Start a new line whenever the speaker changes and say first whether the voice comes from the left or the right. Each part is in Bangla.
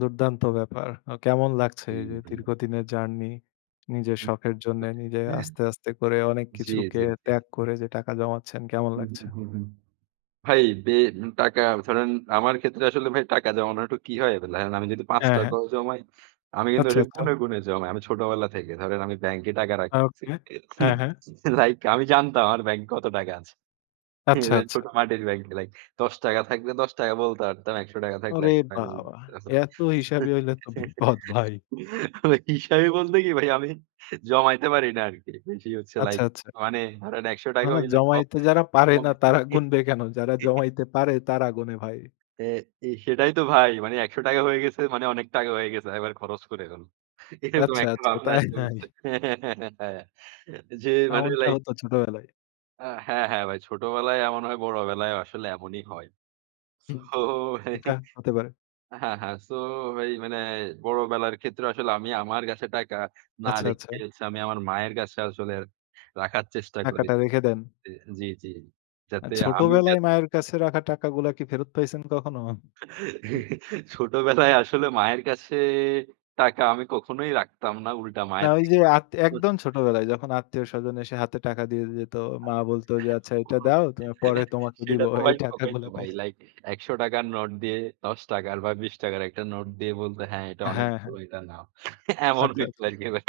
left: দুর্দান্ত ব্যাপার। আ কেমন লাগছে
right: হু,
left: যে
right: হু।
left: দীর্ঘদিনের জার্নি নিজের
right: হুম।
left: শখের জন্যে, নিজে
right: হুম।
left: আস্তে, আস্তে করে অনেক
right: জি,
left: কিছুকে
right: জি, জি।
left: ত্যাগ করে যে টাকা জমাচ্ছেন কেমন
right: উ হু,
left: লাগছে?
right: হু, হু, হু। ভাই বেন টাকা ধরেন আমার ক্ষেত্রে আসলে ভাই টাকা জমানোর একটু কি হয়? আমি যদি পাঁচ
left: হ্যাঁ, হ্যাঁ।
right: টাকা ও জমাই, আমি কিন্তু
left: আচ্ছা,
right: ওটা
left: আচ্ছা।
right: গুণে গুণে জমাই। আমি ছোটবেলা থেকে ধরেন আমি ব্যাংকে টাকা রাখতেছি।
left: ওকে। হ্যাঁ, হ্যাঁ।
right: লাইক আমি জানতাম আমার ব্যাংকে কত টাকা আছে।
left: আচ্ছা, আচ্ছা।
right: ছোট মাটির ব্যাংকে লাইক ৳১০ থাকলে ৳১০ বলতে পারতাম, ৳১০০ থাকলে
left: ওরে বাবা!
right: ১০০
left: এত হিসাবি হইলে তো বিপদ ভাই।
right: হিসাবি বলতে কি ভাই আমি জমাইতে পারি না আরকি। বেশি হচ্ছে
left: আচ্ছা,
right: লাইক
left: আচ্ছা।
right: মানে ধরেন একশো
left: না,
right: টাকা
left: না
right: হইলে
left: জমাইতে যারা পারে না তারা গুণবে কেন? যারা জমাইতে পারে তারা গুনে ভাই।
right: এ এ সেটাই তো ভাই। মানে ৳১০০ হয়ে গেছে মানে অনেক টাকা হয়ে গেছে। এবার খরচ করে ফেল। এরকম
left: আচ্ছা,
right: একটা
left: আচ্ছা।
right: ভাবনা
left: তাই,
right: আছে
left: তাই।
right: যে মানে
left: এমনটা
right: লাইক
left: হত ছোটবেলায়।
right: আ হ্যাঁ, হ্যাঁ ভাই। ছোটবেলায় এমন হয় বড় বেলায় আসলে এমনই হয়।
left: হুম।
right: সো।
left: এটা হতে পারে।
right: হ্যাঁ, হ্যাঁ। সো ভাই মানে বড় বেলার ক্ষেত্রে আসলে আমি আমার কাছে টাকা না
left: আচ্ছা,
right: রেখে
left: আচ্ছা।
right: হচ্ছে আমি আমার মায়ের কাছে আসলে রাখার চেষ্টা করি।
left: টাকাটা রেখে দেন।
right: জি, জি।
left: আ
right: যাতে
left: ছোট
right: আমি যাতে
left: বেলায় মায়ের কাছে রাখা টাকা গুলা কি ফেরত পাইছেন কখনো? হু।
right: ছোটবেলায় আসলে মায়ের কাছে টাকা আমি কখনোই রাখতাম না উল্টা
left: না
right: মায়ের
left: ওই যে
right: থেকে
left: আতী
right: নিতাম।
left: একদম ছোটবেলায় যখন আত্মীয়স্বজন এসে হাতে টাকা দিয়ে যেত, মা বলত যে আচ্ছা এটা দাও তুমি পরে তোমাকে দিব।
right: সেটা তো
left: এই
right: ভাই
left: টাকা
right: সবাই তো
left: গুলা
right: ভাই।
left: পাইছেন?
right: লাইক, ৳১০০ র নোট দিয়ে ৳১০ বা ৳২০ র একটা নোট দিয়ে বলতে হ্যাঁ, "এটা অনেক
left: হ্যাঁ, হ্যাঁ।
right: ভালো। এটা নাও।" এমন
left: আচ্ছা,
right: হইত
left: আচ্ছা।
right: আরকি ভাই।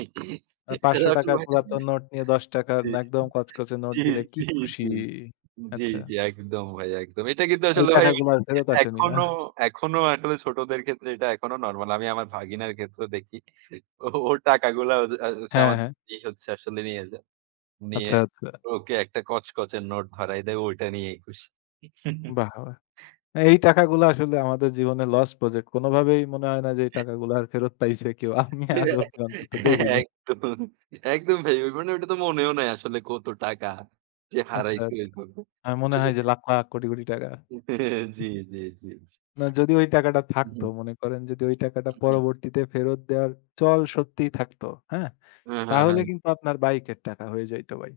left: ৳৫০০ র পুরাতন নোট নিয়ে ৳১০ র
right: জি,
left: একদম কচকচে নোট
right: জি,
left: দিলে কি
right: জি,
left: খুশি।
right: জি,
left: আচ্ছা।
right: জি। একদম ভাই একদম। এটা কিন্তু
left: ওই
right: আসলে ভাই
left: টাকা গুলা আর ফেরত আসেনি, না?
right: এখনো এখনো আসলে ছোটদের ক্ষেত্রে এটা এখনো নরমাল। আমি আমার ভাগিনার ক্ষেত্রে দেখি। ওর টাকাগুলো
left: হ্যাঁ,
right: আমার
left: হ্যাঁ।
right: ই হচ্ছে আসলে নিয়ে যায়। নিয়ে
left: আচ্ছা, আচ্ছা।
right: ওকে একটা কচকচের নোট ধরাই দেয় ঐটা নিয়েই খুশি।
left: বাহ! বাহ! এই টাকাগুলো আসলে আমাদের জীবনের লস প্রজেক্ট। কোনভাবেই মনে হয় না যে এই টাকাগুলো আর ফেরত পাইছে কেউ। আমি আজ
right: হ্যাঁ,
left: অবধি অন্তত
right: হ্যাঁ।
left: দেখিনি।
right: একদম, একদম ভাই। মানে ঐটা তো মনেও নাই আসলে কত টাকা যে
left: আচ্ছা,
right: হারাইছি
left: আচ্ছা।
right: ওইভাবে।
left: আমার মনে হয় যে লাখ লাখ কোটি কোটি টাকা।
right: হ্যাঁ, জি, জি, জি।
left: না যদি ওই টাকাটা
right: হু, হু।
left: থাকতো মনে করেন যদি ওই টাকাটা পরবর্তীতে ফেরত দেওয়ার চল সত্যিই থাকতো। হ্যাঁ?
right: হ্যাঁ, হ্যাঁ,
left: তাহলে
right: হ্যাঁ।
left: কিন্তু আপনার বাইকের টাকা হয়ে যাইত ভাই।